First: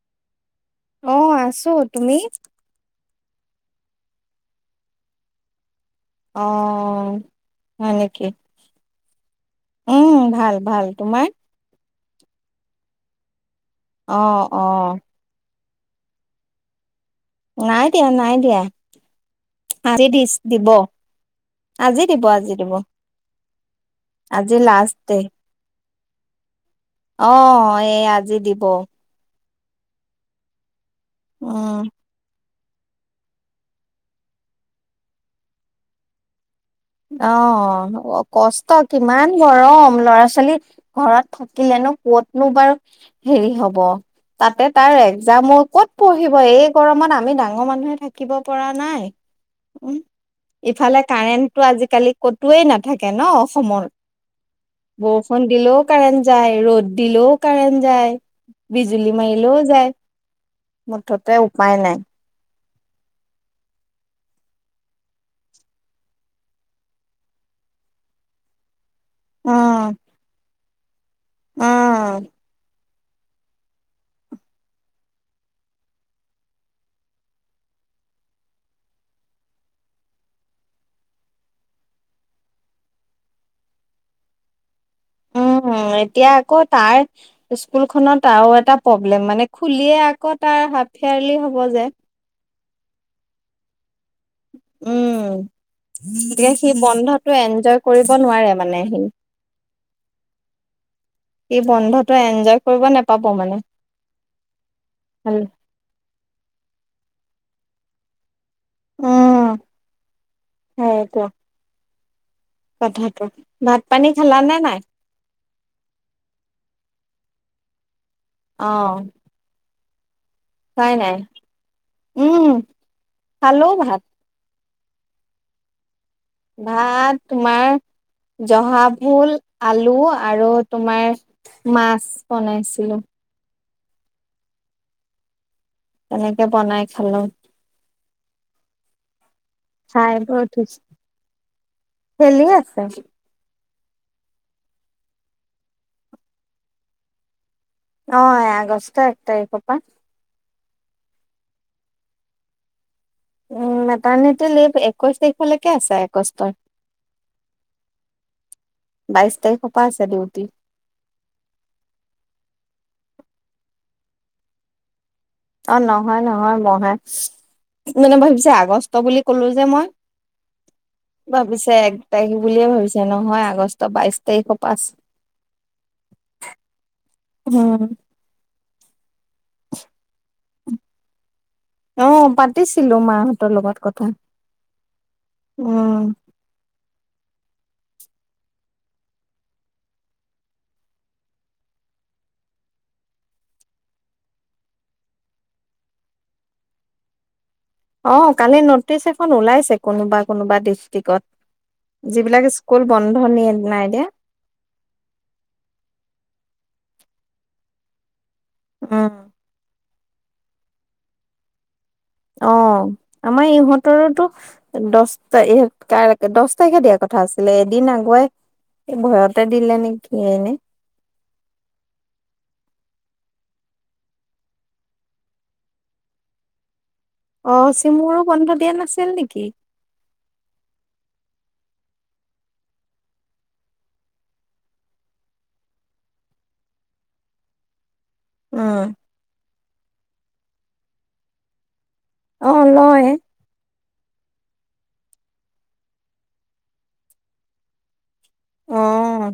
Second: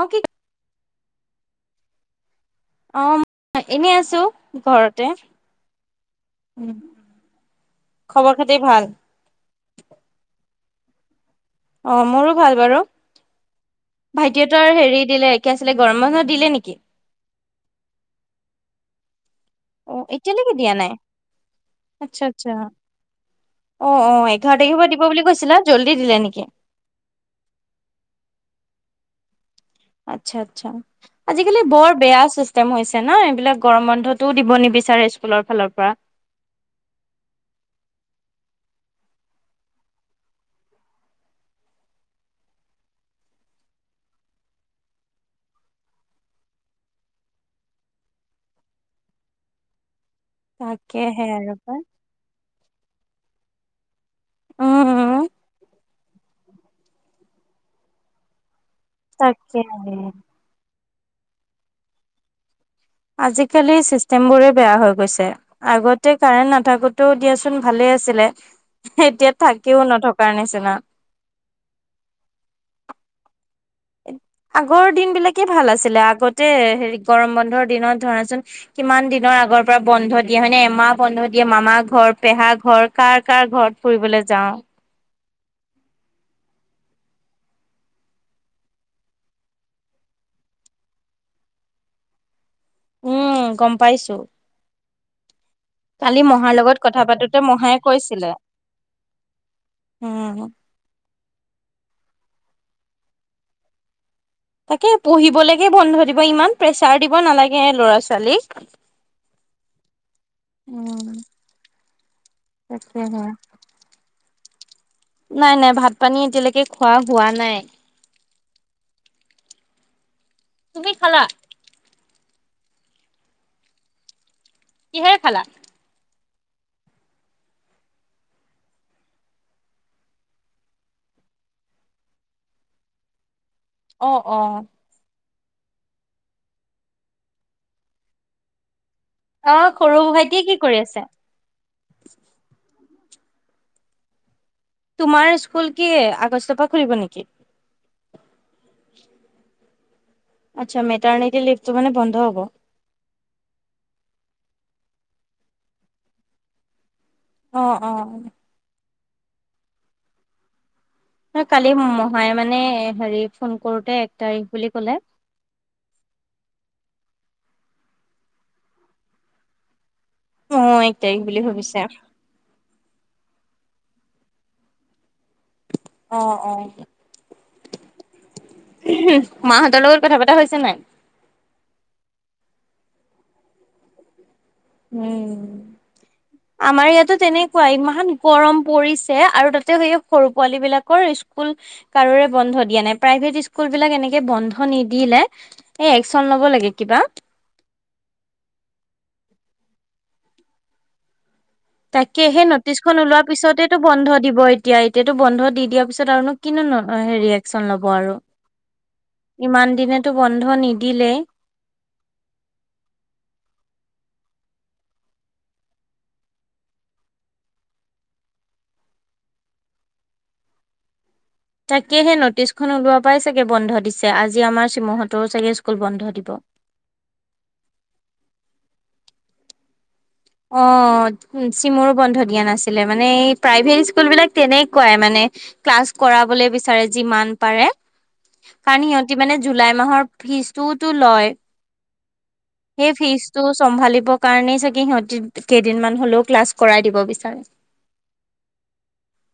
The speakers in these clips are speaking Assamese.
অ কি? অ আছো। তুমি? অ [unintelligible] এনেই আছো ঘৰতে। অঁ হয় নেকি? যি ভাল? উম ভাল, ভাল। তোমাৰ? অ মোৰো ভাল বাৰু অ অ ভাইটিহঁতৰ হেৰি দিলে কি আছিলে গৰম বন্ধ দিলে নেকি? নাই দিয়া, নাই দিয়া। অ আজি দিছ এতিয়ালৈকে দিব, দিয়া নাই আজি আচ্ছা দিব, আচ্ছা আজি দিব। অ অ আজি এঘাৰ তাৰিখৰ পৰা লাষ্ট দিব ডে বুলি কৈছিলা, জল্দি দিলে নেকি? অ এই আজি দিব। আচ্ছা, আচ্ছা আজিকালি উম বৰ বেয়া চিষ্টেম হৈছে ন, এইবিলাক গৰম বন্ধটোও দিব নিবিচাৰে স্কুলৰ ফালৰ পৰা। অ কষ্ট কিমান গৰম, ল'ৰা-ছোৱালী ঘৰত থাকিলেনো কতনো বাৰু হেৰি হব তাতে তাৰ একজাম ক'ত পঢ়িব এই গৰমত আমি ডাঙৰ মানুহে থাকিব থাকিব পৰা নাই, উম। ইফালে তাকেহে আৰু কাৰেণ্টটো পাই আজিকালি কতোৱেই নাথাকে ন অসমৰ? উম উম বৰষুণ দিলেও কাৰেণ্ট যায়, ৰ'দ দিলেও কাৰেণ্ট যায়, বিজুলী মাৰিলেও তাকে যায়, মুঠতে উপায় নাই। আজিকালি ছিষ্টেমবোৰেই বেয়া হৈ গৈছে। আগতে কাৰেণ্ট নাথাকোতেও দিয়াচোন ভালে আছিলে এতিয়া থাকিও উম নথকাৰ নিচিনা। উম' আগৰ দিন বিলাকে ভাল আছিলে, আগতে হেৰি গৰম বন্ধৰ দিনত ধৰাচোন কিমান দিনৰ আগৰ পৰা বন্ধ দিয়ে হয় নে, এমাহ বন্ধ দিয়ে মামা ঘৰ, পেহা ঘৰ, এই কাৰ কাৰ ঘৰ ফুৰিবলৈ যাওঁ। উম, এতিয়া আকৌ তাৰ স্কুলখনত আৰু এটা প্ৰব্লেম, মানে খুলিয়ে আকৌ তাৰ হাফ এয়াৰলি হ'ব যে। উম গম পাইছো। উম। কালি গতিকে মহাৰ সি লগত কথা বন্ধতটো পাতোতে মহাই এনজয় কৰিব কৈছিলে নোৱাৰে মানে সি। উম। এই বন্ধটো এনজয় কৰিব নেপাব মানে। তাকে ভাল পঢ়িবলৈকে বন্ধ দিব ইমান প্ৰেচাৰ দিব নালাগে ল'ৰা ছোৱালীক। উম সেইটো উম, কথাটো, তাকেহে ভাত পানী খালা নে নাই? নাই, নাই ভাত পানী এতিয়ালৈকে খোৱা হোৱা নাই। অঁ। তুমি নাই-নাই খালা উম, খালো ভাত। কিহেৰে খালা? ভাত তোমাৰ জহা ভুল, আলু, আৰু তোমাৰ মাছ বনাইছিলো। অ', অ', তেনেকে বনাই খালো। অ সৰু খাই বৈ ভাইটিয়ে কি কৰি উঠিছো, আছে? খেলি আছে। তোমাৰ স্কুল কি আগষ্টৰ পৰা খুলিব নেকি? অ, আগষ্ট এক তাৰিখৰ পৰা। আচ্ছা মেটাৰ্নিটি লিভ তটো মানে বন্ধ হব। উম, মেটাৰ্নিটি লাইভ একৈশ তাৰিখলৈকে আছে আগষ্টৰ। অ', অ', বাইছ তাৰিখ পা আছে ডিউটি। কালি মহাই মানে হেৰি ফোন কৰোতে এক তাৰিখ বুলি ক'লে। অ, নহয়-নহয় মহাই মানে ভাবিছে আগষ্ট বুলি কলো যে মই। অ এক তাৰিখ বুলি ভাবিছে এক তাৰিখ বুলিয়ে ভাবিছে নহয় আগষ্টৰ বাইশ তাৰিখৰ পাচ অ', অ', উম, মাহতৰ লগত কথা পতা হৈছে নাই? অ, পাতিছিলো মাহতৰ লগত কথা। উম, আমাৰ ইয়াতো তেনেকুৱা ইমান গৰম পৰিছে আৰু তাতে সেই সৰু পোৱালী বিলাকৰ স্কুল কাৰোৰে বন্ধ দিয়া নাই, প্ৰাইভেট স্কুল বিলাক এনেকে বন্ধ নিদিলে এই একচন ল'ব লাগে কিবা। অ, কালি নটিচ এখন ওলাইছে কোনোবা - কোনোবা ডিষ্ট্ৰিক্ত। তাকে সেই নটিচখন ওলোৱাৰ নিয়ে পিছতেতো নাই দিয়া বন্ধ দিব। এতিয়া-এতিয়াতো বন্ধ দি দিয়াৰ পিছত আৰুন নো কি নো হেৰি একশচন ল'ব আৰু। উম, ইমান দিনেতটো বন্ধ নিদিলেই। অ, আমাৰ ইহঁতৰোতো দস টা এহ কাই দস তাৰিখে দিয়া কথা আছিলে এদিন আগুৱাই এই ভয়তে দিলে নেকি এনে। তাকে সেই নটিচখন ওলোৱা পৰাই চাগে বন্ধ দিছে আজি আমাৰ শিমহতৰো চাগে স্কুল বন্ধ দিব। অ, চিমুৰো বন্ধ দিয়া নাছিল নেকি? অ, চিমৰো বন্ধ দিয়া নাছিলে মানে এই প্ৰাইভেট স্কুল বিলাক তেনেকুৱাই মানে ক্লাছ কৰাবলৈ বিচাৰে যিমান পাৰে। কাৰণ উম, সিহতি মানে জুলাই মাহৰ ফিজটোওতো লয়। অ', সেই লয় ফিজটো চম্ভালিবৰ কাৰণেই চাগে সিহতি কেইদিনমান হলেও ক্লাছ কৰাই দিব বিচাৰে। অ',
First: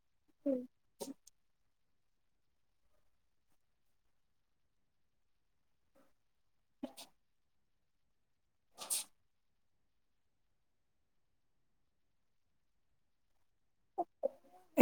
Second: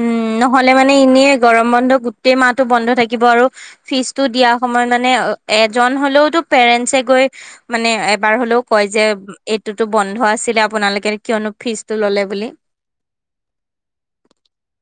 উম, নহ'লে মানে এনেই গৰম বন্ধ গোটেই মাহটো বন্ধ থাকিব আৰু ফিজটো দিয়া সময়ত মানে এজন হলেওতো পেৰেন্টছে গৈ মানে এবাৰ হ'লেও কয় যে, এইটোতো বন্ধ আছিলে আপোনালোকে কিয়নো ফিজতটো ল'লে বুলি।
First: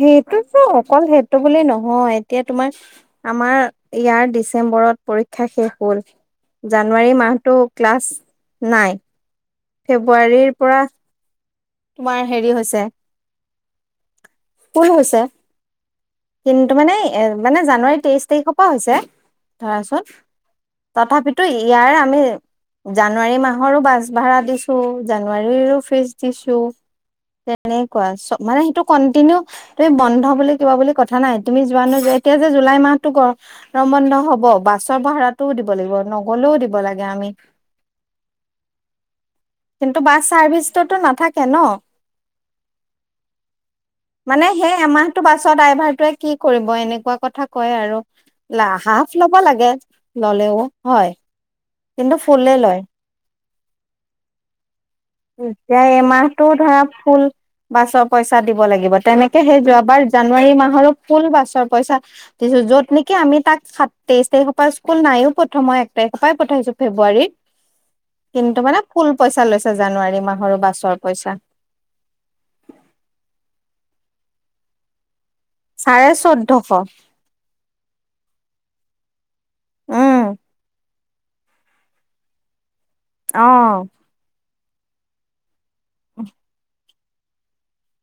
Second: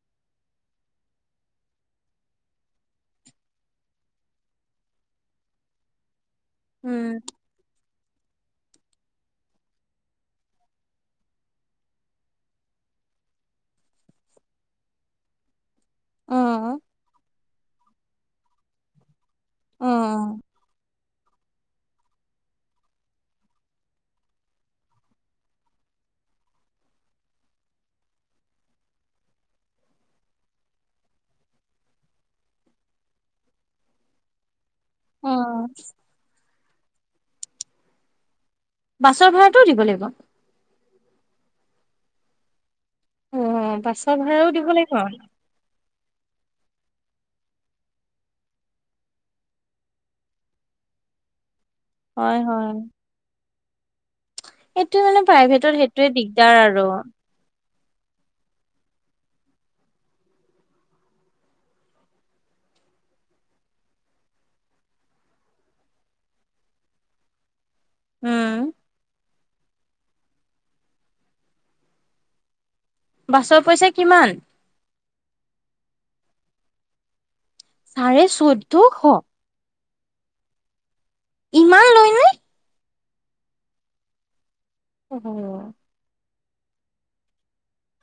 সেইটোতো অকল সেইটো বুলি নহয় এতিয়া তোমাৰ আমাৰ ইয়াৰ ডিচেম্বৰত পৰীক্ষা শেষ হ'ল। উম জানুৱাৰী মাহতো ক্লাছ নাই ফেব্ৰুৱাৰীৰ পৰা তোমাৰ হেৰি হৈছে, কোন হৈছে? কিন্তু অ', মানে এ মানে জানুৱাৰী তেইশ তাৰিখৰ পৰা হৈছে তাৰপাছত, অ', তথাপিতো ইয়াৰে আমি জানুৱাৰী মাহৰো বাছ ভাড়া দিছো জানুৱাৰীৰো ফিজ দিছো। তেনেকুৱা চ মানে সেইটো কন্টিনিউ। তুমি বন্ধ বুলি কিবা বুলি কথা নাই, তুমি যোৱা নোযোৱা এতিয়া যে জুলাই মাহটো ক। গৰম বন্ধ হ'ব বা বাছৰ ভাড়াটোও অ', দিব লাগিব নগলেও দিব লাগে আমি। বাছৰ ভাড়াটোও দিব লাগিব। ছাৰ্ভিচটোত নাথাকে ন অ', বাছৰ মানে ভাড়াও দিব সেই লাগিব। এমাহটো বাছ বাছৰ ডাইভাৰটোৱে কি কৰিব এনেকুৱা কথা কয় আৰু লা হাফ ল'ব লাগে ললেও হয় কিন্তু হয়, ফুলেই হয়, লয় এটো মানে প্ৰাইভেটত এতিয়া সেইটোৱে এমাহটো দিগদাৰ ধৰা আৰু ফুল বাছৰ পইচা দিব লাগিব তেনেকে সেই যোৱাবাৰ জানুৱাৰী মাহৰো ফুল বাছৰ পইচা দিছোঁ যত নেকি আমি তাক সাত তেইশ তাৰিখৰ পৰা স্কুল নাইয়ো, প্ৰথম এক তাৰিখৰ পৰাই পঠাইছো ফেব্ৰুৱাৰীত উম, কিন্তু মানে ফুল পইচা লৈছে জানুৱাৰী মাহৰো বাছৰ পইচা বাছৰ পইচা কিমান চাৰে চৈধ্যশ চাৰে চৈধ্যশ উম ইমান লৈ নে অ অহ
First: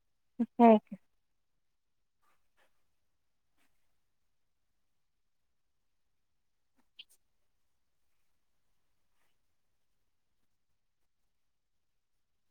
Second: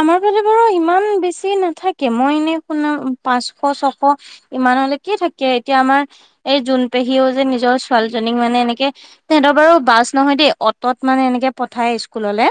আমাৰ ফালে বাৰু সেই ইমান বেছি নাথা কে মই এনে শুনা পাঁচশ ছশ ইমানলৈকে থাকে এতিয়া আমাৰ এই জোন পেহীও যে নিজৰ ছোৱালীজনীক মানে এনেকে তেহেতৰ বাৰু বাছ নহয় দেই অটত মানে এনেকে পঠায় স্কুললে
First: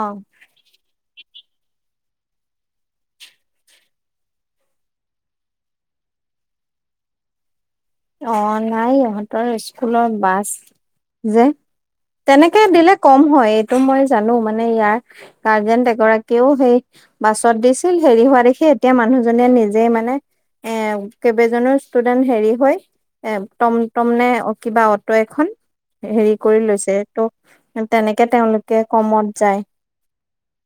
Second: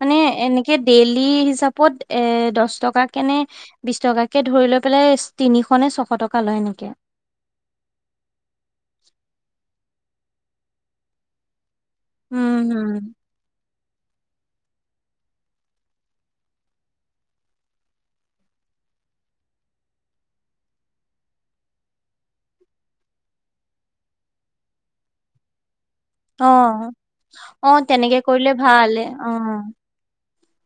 মানে এনেকে ডেইলি হিচাপত এ দহ টকা কেনে বিশ টকাকে ধৰি লৈ পেলাই তিনিশ নে ছশ টকা লয় এনেকে অ নাই ইহঁতৰ স্কুলত বাছ যে তেনেকে উম দিলে হম কম হয় এইটো মই জানো মানে ইয়াৰ গাৰ্জেন এগৰাকীও সেই বাছত দিছিল হেৰি হোৱা দেখি এতিয়া মানুহজনীয়ে নিজে মানে এ কেইবাজনো ষ্টুডেন্ট হেৰি হয় এ টম টম নে কিবা অটো এখন হেৰি অ কৰি লৈছে অ ত' তেনেকে কৰিলে তেওঁলোকে ভাল অ কমত যায়।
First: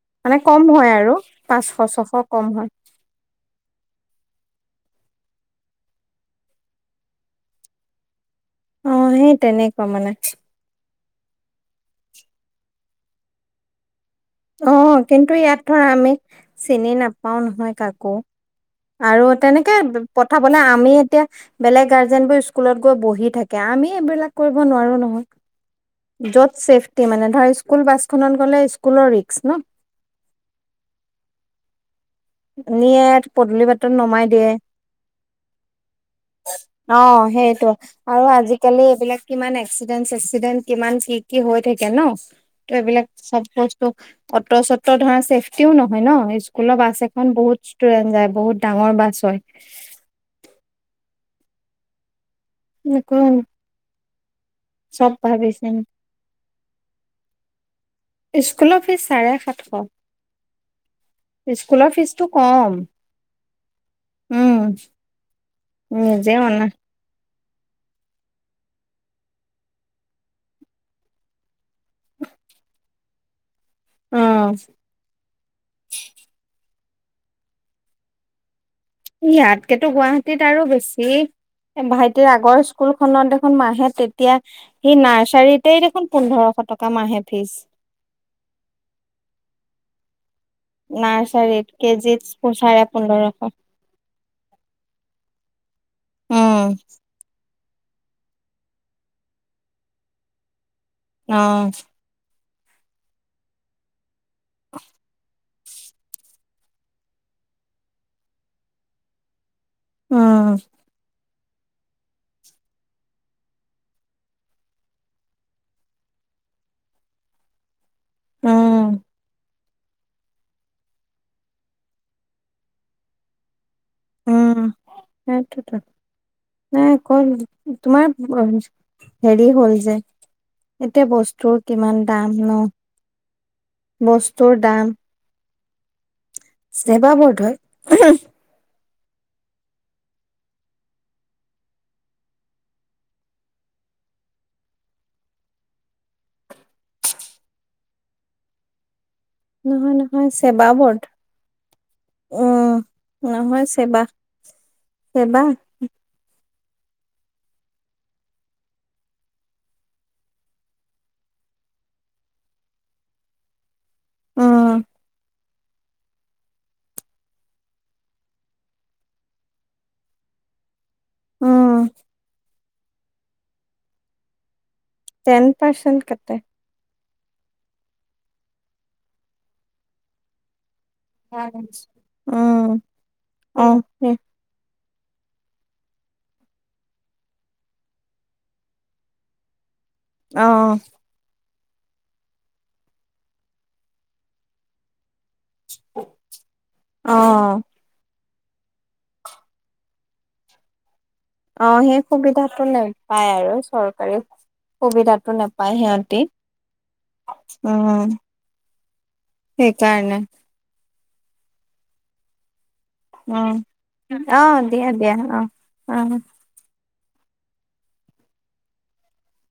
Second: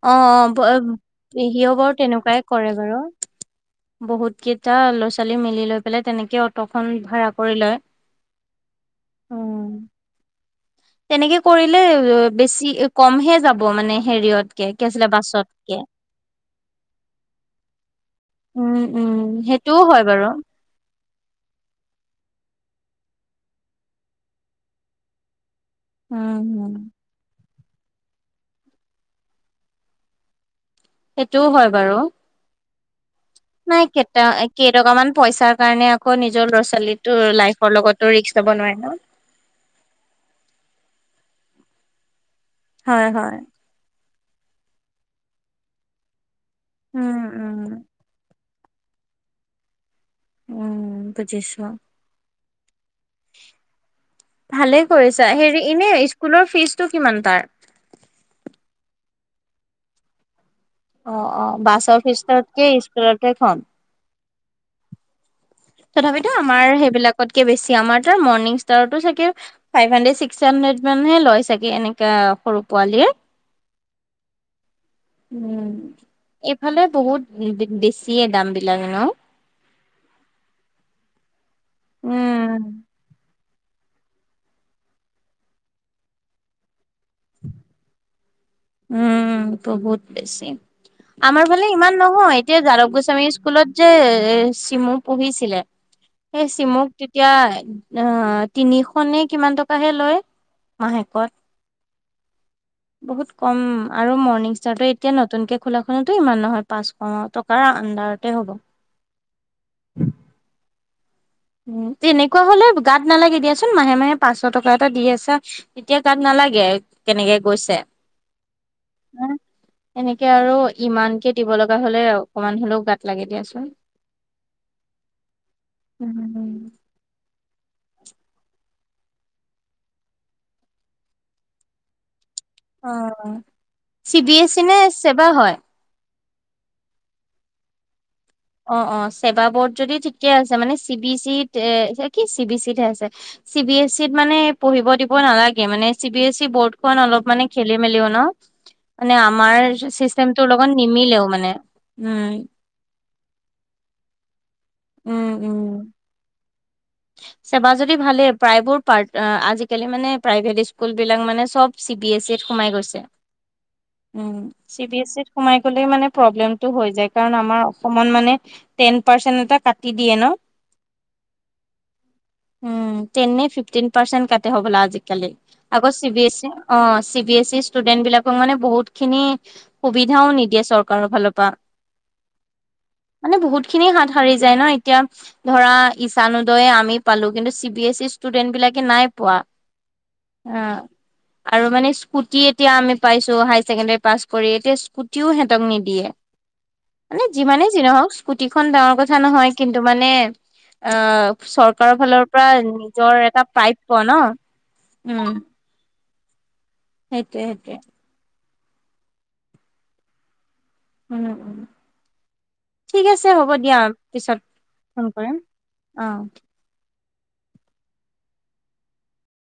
অ মানে কম অ হয় আৰু পেহীয়েও বাৰু পাঁচশ ছশ তেনেকুৱাই কম কৰে হয় বাৰু বহুত কেইটা ল'ৰা ছোৱালী মিলি লৈ পেলাই তেনেকে অটখন ভাড়া কৰি লয়। অ সেই তেনেকুৱা মানে তেনেকে কৰিলে বেছি কমহে যাব মানে হেৰিয়ত অ কিন্তু ইয়াত ধৰা আমি চিনি নাপাও নহয় কাকো উম উম আৰু তেনেকে সেইটোও হয় বাৰু। পঠাবলে আমি এতিয়া বেলেগ গাৰ্জেনবোৰ স্কুলত গৈ বহি থাকে আমি এইবিলাক কৰিব নোৱাৰো নহয়। উম য'ত হম। ছেফটি মানে ধৰ স্কুল বাছখনত গ'লে স্কুলৰ ৰিস্ক ন সেইটোও হয় বাৰু নিএট নাই কেইটা কেইটকামান পইচাৰ কাৰণে আকৌ নিজৰ ল'ৰা অ ছোৱালীটোৰ সেইটো লাইফৰ লগত আৰু আজিকালি এইবিলাক কিমান এক্সিডেন্ট চেসিডেন্ট কিমান কি কি হৈ থাকে ন, ত এইবিলাক হয় হয়। চাপোছ অটো চত ধৰা চছেফটিও নহয় ন স্কুলৰ বাছ উম এখন উম। বহুত [unintelligible] যায় বহুত ডাঙৰ বাছ হয়। উম বুজিছো। নকয়। ভালে কৰিছা। হেৰি এনে স্কুলৰ ফিজটো কিমান তাৰ? স্কুলৰ ফিজ চাৰে সাতশ। অ, অ স্কুলৰ বাছৰ ফিজটো ফিজতকে কম স্কুলতে কম। উম নিজে তথাপিতো অনা আমাৰ সেইবিলাকতকে বেছি। আমাৰ তাৰ মৰ্ণিং ষ্টাৰতো চাগে ফাইভ হানড্ৰেড, ছিক্স হানড্ৰেড মানহে লয় ছাগে এনেকা সৰু পোৱালিৰ। অ। উম, এইফালে বহুত বে বেছিয়ে দাম বিলাক ন? ইয়াতকেটো গুৱাহাটীত আৰু বেছি। ভাইটিৰ উম। আগৰ স্কুল খনত দেখোন মাহে তেতিয়া সি নাৰ্চাৰীতেই দেখোন পোন্ধৰশ টকা মাহে ফীজ। উম, বহুত বেছি। নাই। আমাৰ ফালে ইমান নহয়। এতিয়া যাদৱ গোস্বামী পোন্ধৰশ স্কুলত যে চিমু পঢ়িছিলে সেই উম। চিমুক তেতিয়া আ তিনিশ নে কিমান টকাহে লয় মাহেকত। অ বহুত কম আৰু মৰ্ণিং ষ্টাৰটো এতিয়া নতুনকে খোলাখনটো ইমান নহয়। পাঁচশ টকাৰ আণ্ডাৰতে হ'ব। উম। উ তেনেকুৱা হ'লে গাত নালাগে দিয়াচোন, মাহে মাহে পাঁচশ টকা এটা দি আছা। তেতিয়া গাত নালাগে কেনেকে গৈছে। উম [inaudible] এনেকে আৰু ইমানকে দিব লগা হ'লে অকমান হ'লেও গাত লাগে দিয়াচোন। উম সেইটোৱেটো। উম, উম। নাই কল তোমাৰ হেৰি হ'ল যে এতিয়া বস্তুৰ কিমান দাম ন? অ, চি বি বস্তুৰ এছি নে দাম চেবা হয়? চেবা বৰ্ড হয়। [unintelligible] অ, অ চেবা বৰ্ড যদি ঠিকে আছে, মানে চি বি চি এ কি চি বি চিতহে আছে চি বি এছিত মানে পঢ়িব দিব নালাগে, মানে চি বি এছি বৰ্ডখন অলপ মানে খেলি-মেলিও ন। [inaudible] মানে আমাৰ নহয় নহয় চিষ্টেমটোৰ চেবা লগত বৰ্ড নিমিলেও মানে, হুম। উম, নহয় চেবা, উম, চেবা। উম। ছেবা যদি ভালেই, প্ৰায়বোৰ পাৰ্ট আজি-কালি মানে প্ৰাইভেট স্কুল বিলাক মানে চব চি বি এছিত সোমাই গৈছে। [inaudible] উ, উম, চি বি এছিত সোমাই গলেই মানে প্ৰব্লেম। টো হৈ যায় কাৰণ আমাৰ অসমত মানে টেন পাৰ্চেন এটা কাটি দিয়ে ন। উম। উম টেন নে ফিফটিন পাৰ্চেন্ট কাটে হ'বলা আজি-কালি? টেন আগত পাৰ্চেন্ট চি বি কাটে। এছি অ, চি বি এছি ষ্টুডেন্ট বিলাকক মানে বহুত খিনি সুবিধাও নিদিয়ে চৰ কাৰৰ ফালৰ পৰা, উম, মানে বহুত অ', খিনি হাত সাৰি যাই ন এতিয়া ধৰা ইছ ইছান উদয় আমি পালো কিন্তু চি বি এছি ষ্টুডেন্ট বিলাকে নাই পোৱা। আ অ', আৰু মানে স্কুটি এতিয়া আমি পাইছো হাই ছেকেণ্ডাৰী পাছ কৰি, এতিয়া স্কুটিও হিহঁতক নিদিয়ে মানে, অ', যিমানে যি নহওক স্কুটিখন ডাঙৰ কথা নহয়। কিন্তু মানে অ অ', চৰকাৰৰ সেই ফালৰ পৰা সুবিধাটো নিজৰ নেপায় এটা আৰু প্ৰাপ্য ন, উম। পায় সিহঁতি, সেইটোৱে সেইটোৱে। উম সেইকাৰণে। উম ও ঠিক আছে হ'ব উম, দিয়া পিছত অ', দিয়া ফোন দিয়া কৰিম অ', অ।